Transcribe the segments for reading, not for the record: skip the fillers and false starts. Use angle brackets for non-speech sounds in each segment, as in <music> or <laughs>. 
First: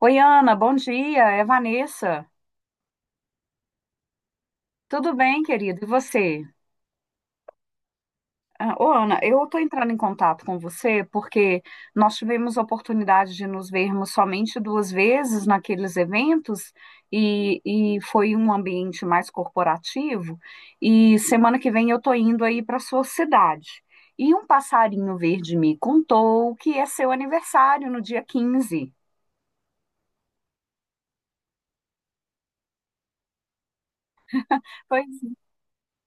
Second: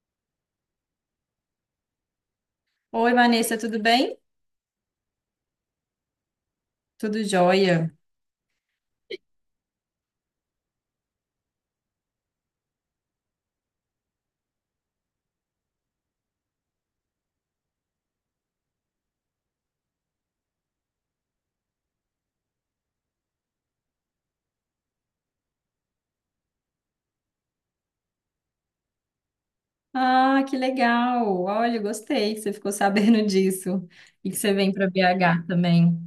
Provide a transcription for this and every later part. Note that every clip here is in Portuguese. Oi, Ana, bom dia. É Vanessa. Oi, Vanessa, tudo bem? Tudo bem, querido? E você? Tudo jóia. Ah, ô, Ana, eu estou entrando em contato com você porque nós tivemos a oportunidade de nos vermos somente duas vezes naqueles eventos e, e foi um ambiente mais corporativo. E semana que vem eu estou indo aí para sua cidade. E um passarinho verde me contou que é seu aniversário no dia 15. Ah, que legal. Olha, gostei que você ficou <laughs> sabendo disso e que você vem para <laughs> BH também.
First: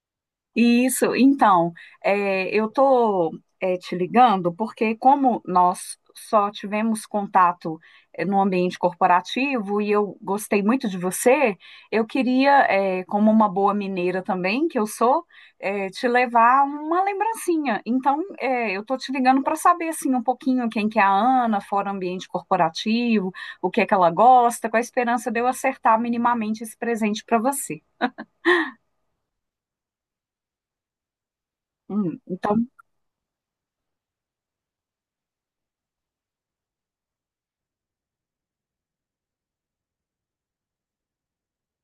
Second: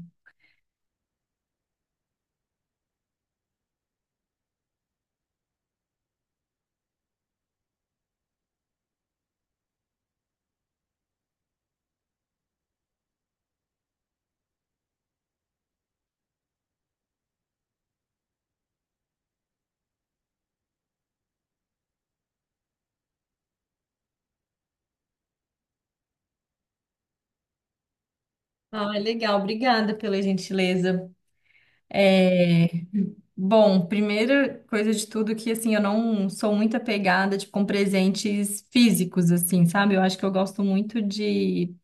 Isso, então, eu estou te ligando porque, como nós só tivemos contato no ambiente corporativo e eu gostei muito de você, eu queria, como uma boa mineira também, que eu sou, te levar uma lembrancinha. Então, eu estou te ligando para saber assim, um pouquinho quem que é a Ana, fora ambiente corporativo, o que é que ela gosta, com a esperança de eu acertar minimamente esse presente para você. Ah, legal. Obrigada pela gentileza. Então. É, Bom, primeira coisa de tudo que, assim, eu não sou muito apegada, tipo, com presentes físicos, assim, sabe? Eu acho que eu gosto muito de...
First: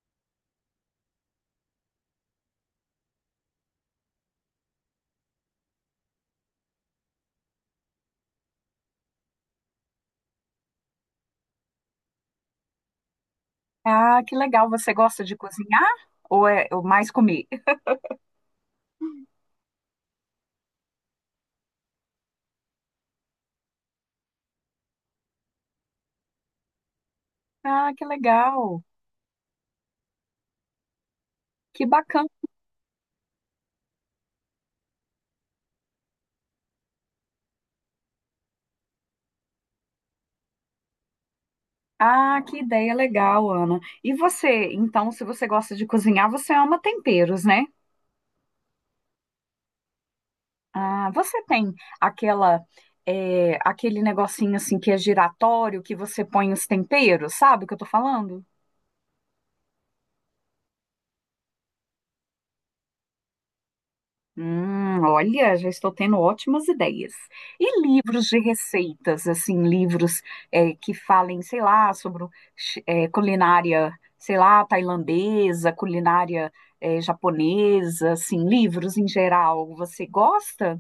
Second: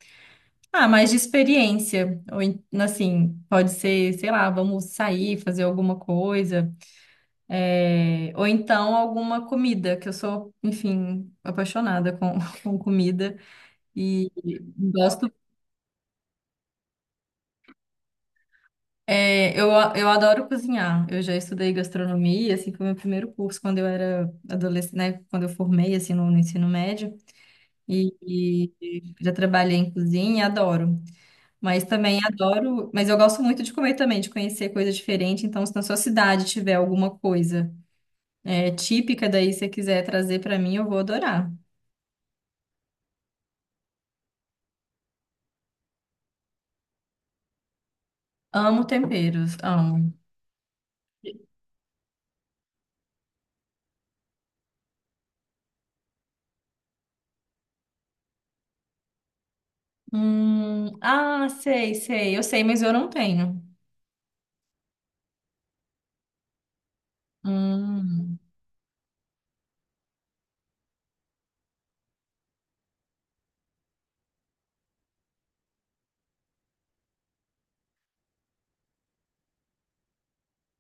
Ah, mais de experiência. Ou, assim, pode ser, sei lá, vamos sair, fazer alguma coisa, ou então alguma comida, que eu sou, enfim, apaixonada com, <laughs> com comida Ah, e que legal. Você gosta gosto. de cozinhar ou mais comer? é, eu, eu adoro cozinhar. Eu já estudei gastronomia, assim, foi o meu primeiro curso quando eu era adolescente, né? Quando eu formei, assim, no ensino médio. Ah, que E, legal. e já trabalhei em cozinha, adoro. Mas Que também bacana. adoro. Mas eu gosto muito de comer também, de conhecer coisa diferente. Então, se na sua cidade tiver alguma coisa típica, daí se você quiser trazer para mim, eu vou adorar. Ah, que ideia legal, Ana. E você, então, se você gosta de cozinhar, você ama temperos, né? Amo temperos, amo. Ah, você tem aquela aquele negocinho assim que é giratório que você põe os temperos, sabe o que eu tô falando? Ah, sei, sei, eu sei, mas eu não tenho. Olha, já estou tendo ótimas ideias. E livros Hum. de receitas, assim, livros que falem, sei lá, sobre o culinária, sei lá, tailandesa, culinária japonesa, assim, livros em geral. Você gosta?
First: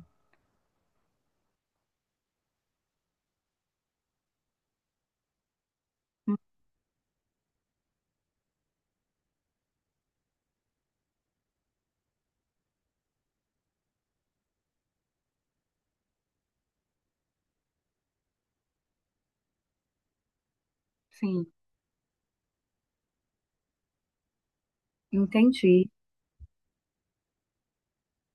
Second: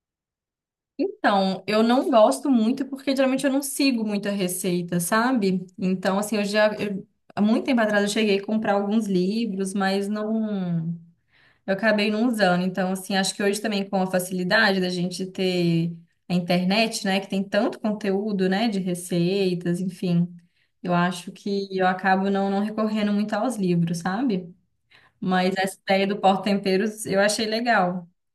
Então, eu não gosto muito porque geralmente eu não sigo muita receita, sabe? Então, assim, Hum, há muito tempo atrás eu cheguei a comprar alguns livros, mas não, eu acabei não usando. Então, assim, acho que hoje também com a facilidade da gente ter a internet, né, que tem tanto conteúdo, né, de receitas, enfim, eu acho Sim, que eu acabo não recorrendo muito aos livros, sabe? Mas essa entendi. ideia do porta-temperos eu achei legal. <laughs>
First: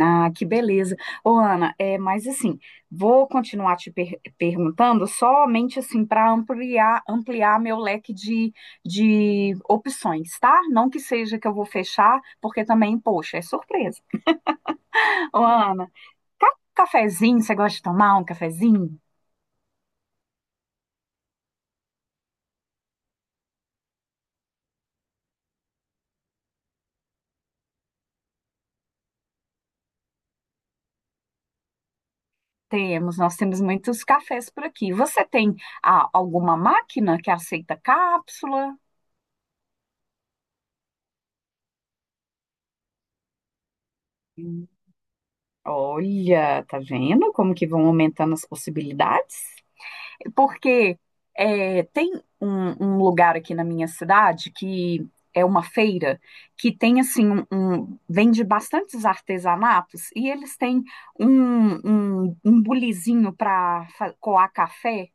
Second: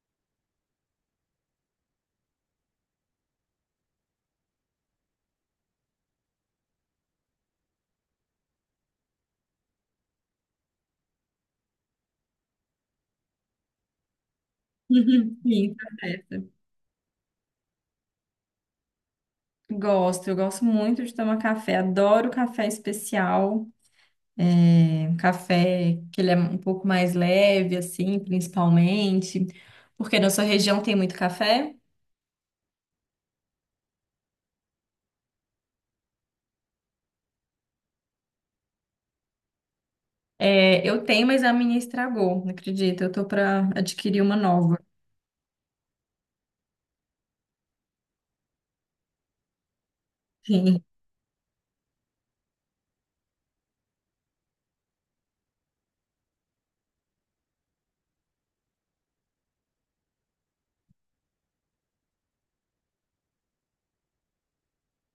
Ah, que beleza. Ô, Ana, mas assim, vou continuar te perguntando somente assim para ampliar meu leque de opções, tá? Não que seja que eu vou fechar, porque também, poxa, é surpresa. Ô, Uhum. Sim, tá Ana, certo. Cafezinho, você gosta de tomar um cafezinho? Gosto, eu gosto muito de tomar café, adoro café especial, é, um café que ele é um pouco mais leve, assim, principalmente, porque na sua região tem muito café. Temos, nós temos muitos cafés por aqui. Você tem alguma máquina que aceita cápsula? É, eu tenho, mas a minha estragou, não acredita? Eu tô para adquirir uma Hum, nova. Olha, tá vendo como que vão aumentando as possibilidades? Sim. Porque tem um lugar aqui na minha cidade que é uma feira que tem assim vende bastantes artesanatos e eles têm um bulizinho para coar café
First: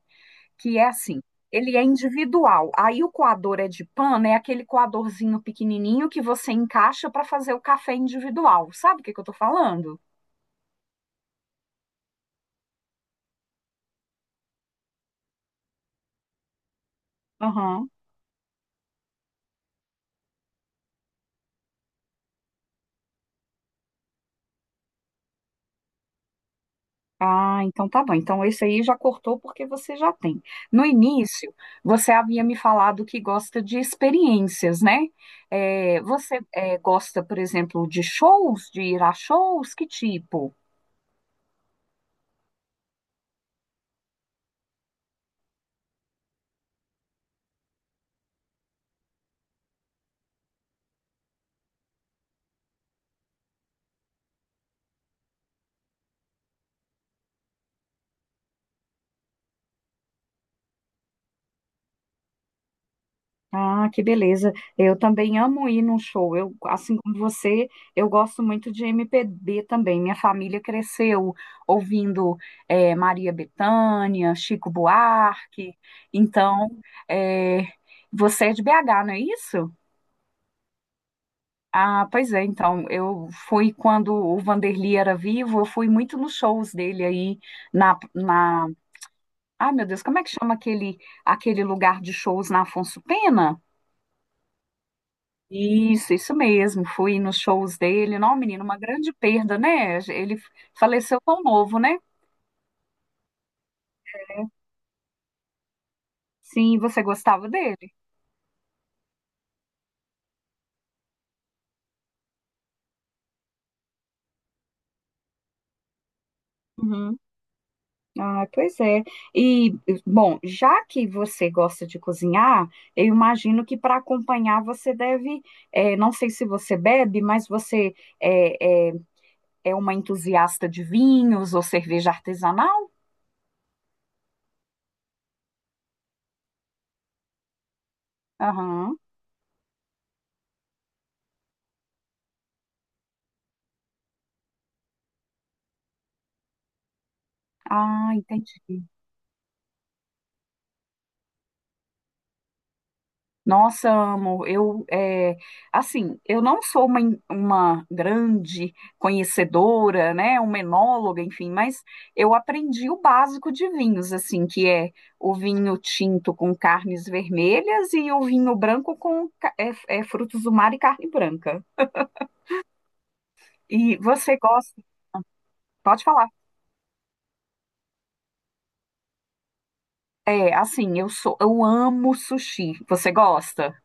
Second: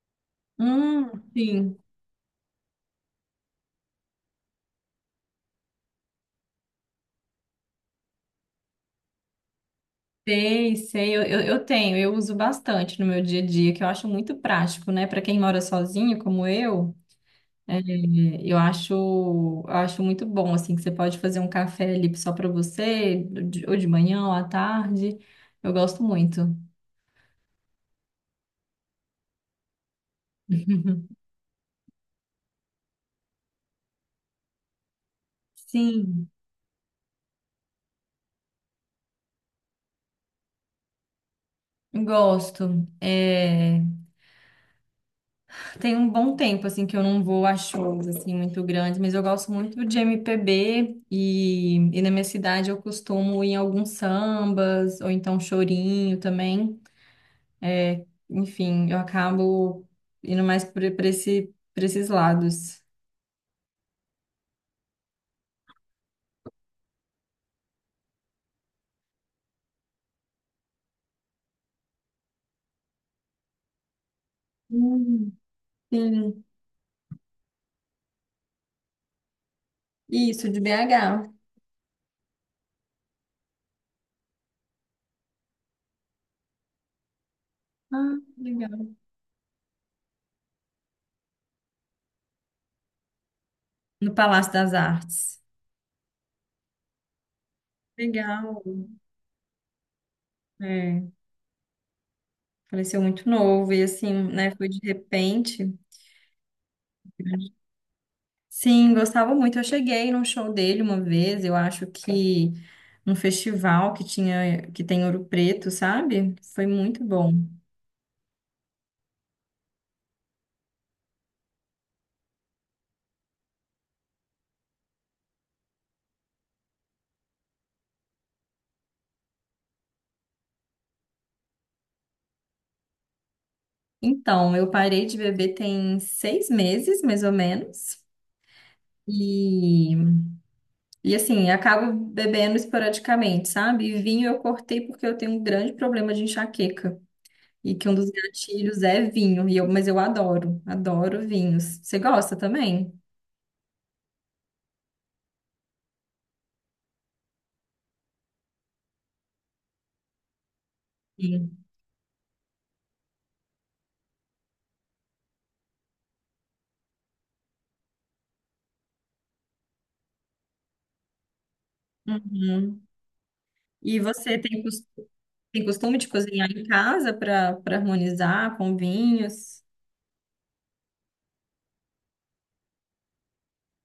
que é assim. Hum, sim, Ele é individual. Aí o coador é de pano, é aquele coadorzinho pequenininho que você encaixa para fazer o café individual. Sabe o que que eu tô falando? sei, sei, eu tenho, eu uso bastante no meu dia a dia, que eu acho muito prático, né? Para quem mora sozinho, como eu. É, Aham. Eu acho muito bom, assim, que você pode fazer um café ali só para você, ou de manhã ou à tarde. Eu gosto muito. Ah, então tá bom. Então esse aí já cortou porque você já tem. No início, você havia me falado que gosta de experiências, né? É, Sim, você gosta, por exemplo, de shows, de ir a shows? Que tipo? gosto. É, tem um bom tempo, assim, que eu não vou a shows, assim, muito grandes, mas eu gosto muito de MPB e na minha cidade eu costumo ir em alguns sambas, ou então chorinho também. É, enfim, eu acabo indo mais para para esses lados. Ah, que beleza. Eu também amo ir num show. Eu, assim como você, eu gosto muito de MPB também. Minha família cresceu ouvindo Maria Bethânia, Chico Hum. Buarque. Sim, Então, é, você é de BH, não é isso? isso, de BH. Ah, pois é, então, eu fui quando o Vanderlei era vivo, eu fui muito nos shows dele aí na, Ah, na... legal. Ah, meu Deus, como é que chama aquele, lugar de shows na Afonso Pena? No Palácio das Artes. Isso mesmo, fui nos shows dele. Não, Legal. menino, uma grande perda, né? Ele É, faleceu tão novo, né? faleceu muito novo e assim, né, foi de repente. Sim, você gostava dele? Sim, gostava muito. Eu cheguei num show dele uma vez, eu acho que num festival que tinha, que tem Ouro Preto, sabe? Foi muito Uhum. bom. Ah, pois é. E, bom, já que você gosta de cozinhar, eu imagino que para acompanhar você deve, não sei se você bebe, mas você é, é, é uma entusiasta de vinhos ou cerveja artesanal? Então, eu parei de beber tem 6 meses, mais ou menos. Aham. E e assim, acabo bebendo esporadicamente, sabe? E vinho eu cortei porque eu tenho um grande problema de enxaqueca. E que um dos Ah, gatilhos entendi. é vinho. E eu, mas eu adoro, adoro vinhos. Você gosta também? Nossa, amo. Eu, assim, eu não sou uma grande conhecedora, né, uma enóloga, enfim, Sim. mas eu aprendi o básico de vinhos, assim, que é o vinho tinto com carnes vermelhas e o vinho branco com frutos do mar e carne branca. Uhum. E E você você tem, gosta? Tem costume Pode de falar. cozinhar em casa para para harmonizar com vinhos? É, assim, eu amo sushi. Você gosta?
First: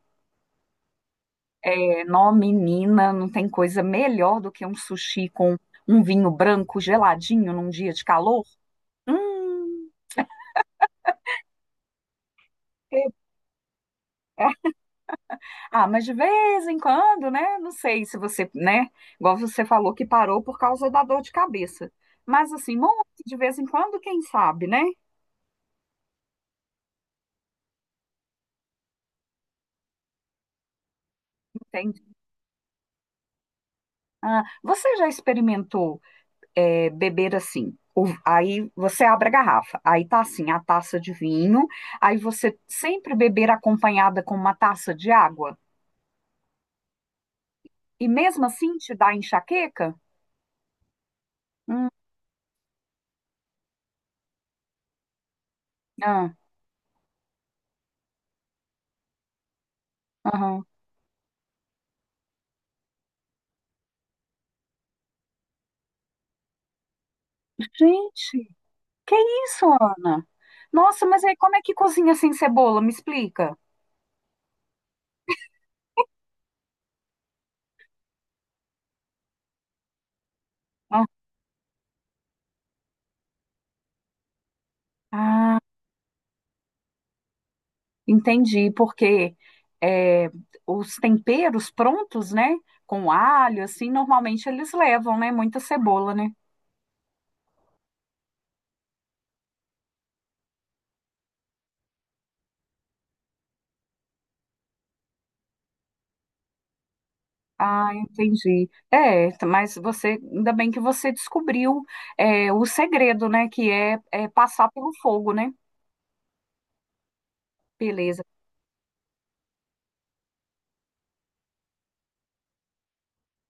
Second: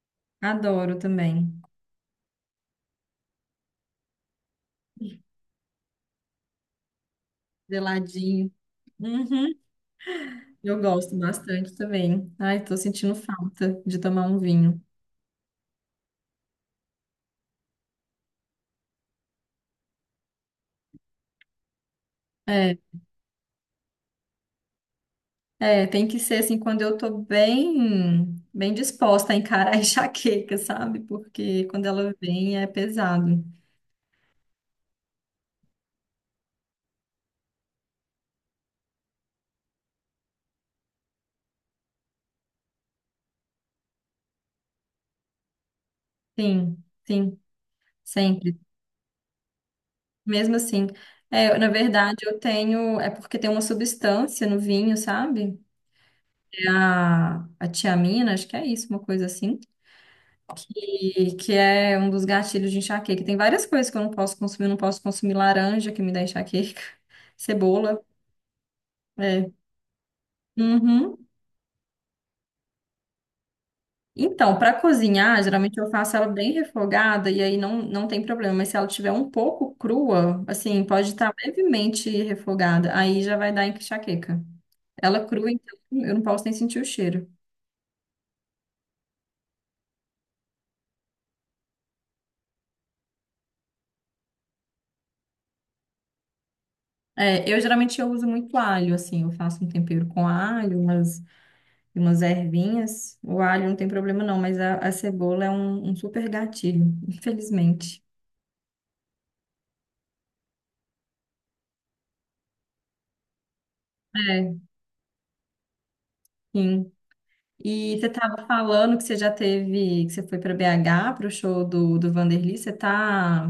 Adoro também. Nó, menina, não tem coisa melhor do que um sushi com um vinho branco geladinho num dia de calor. Geladinho. Uhum. Hum, Eu gosto bastante também. Ai, tô é- sentindo falta de tomar um é. vinho. Ah, mas de vez em quando, né? Não sei se você, né? Igual você falou que parou por causa da dor de cabeça. Mas assim, É. muito de vez em quando, quem sabe, né? É, tem que ser assim quando eu tô bem, bem disposta a encarar <laughs> a enxaqueca, sabe? Porque quando Entende? ela vem é pesado. Ah, você já experimentou beber assim? Aí você abre a garrafa, aí tá assim, a taça de vinho, aí você sempre beber acompanhada com uma taça de água? Sim, sim, E mesmo sempre. assim te dá enxaqueca? Mesmo assim, é, na Hum, verdade eu tenho, é porque tem uma substância no vinho, sabe? ah, É a tiamina, acho que é isso, uma coisa assim. aham. E que é um dos gatilhos de enxaqueca. Tem várias coisas que eu não posso consumir, não posso consumir laranja que me dá enxaqueca, <laughs> cebola, Gente, que é. isso, Ana? Nossa, Uhum. mas aí como é que cozinha sem cebola? Me explica. Então, para cozinhar, geralmente eu faço ela bem refogada e aí não tem problema. Mas se ela tiver um pouco crua, assim, Ah, pode estar levemente refogada, aí já vai dar enxaqueca. Ela é crua, ah, então eu não posso nem sentir o cheiro. entendi, porque é, os temperos prontos, né? Com alho, assim, normalmente eles levam, né? Muita cebola, né? É, eu uso muito alho, assim, eu faço um tempero com alho, umas, umas ervinhas. O alho não tem problema não, mas a cebola é um super gatilho, Ah, infelizmente. entendi. É, mas você, ainda bem que você descobriu o segredo, né? Que é É, passar pelo fogo, né? sim. E você Beleza. estava falando que você já teve, que você foi para BH para o show do Vanderlei.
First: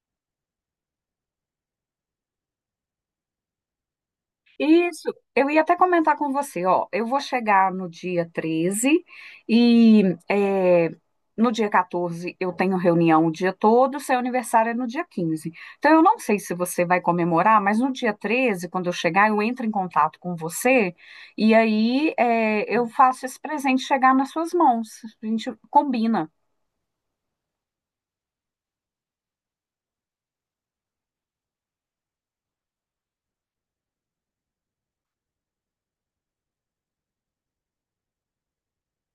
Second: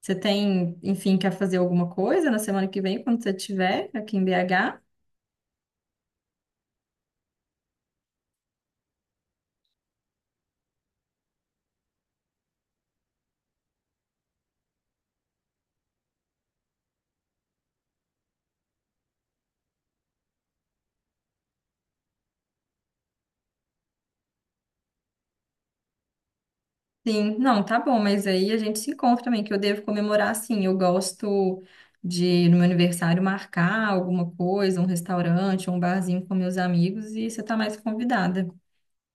Você tem, enfim, quer fazer alguma coisa na semana que vem, quando você estiver aqui em BH? Isso, eu ia até comentar com você, ó, eu vou chegar no dia 13 e é, no dia 14 eu tenho reunião o dia todo, seu aniversário é no dia 15. Então eu não sei se você vai comemorar, mas no dia 13, quando eu chegar, eu entro em contato com você e aí eu faço esse presente chegar nas suas mãos. A gente combina. Sim, não, tá bom, mas aí a gente se encontra também, que eu devo comemorar, sim. Eu gosto de, no meu aniversário, marcar alguma coisa, um restaurante, um barzinho com meus amigos, e você tá mais convidada.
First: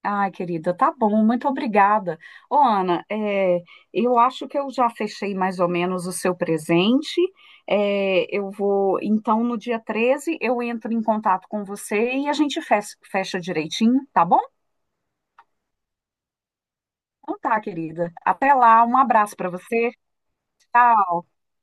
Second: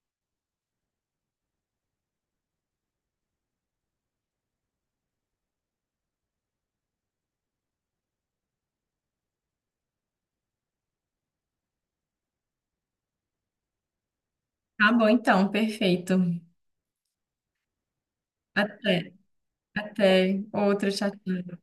Ai, querida, tá bom, muito obrigada. Ô, Ana, eu acho que eu já fechei mais ou menos o seu presente. Eu vou, então, no dia 13 eu entro em contato com você e a gente fecha direitinho, tá bom? Tá bom, então, perfeito. Então tá, querida. Até lá, Até, um abraço pra você. até outra, Tchau. tchau.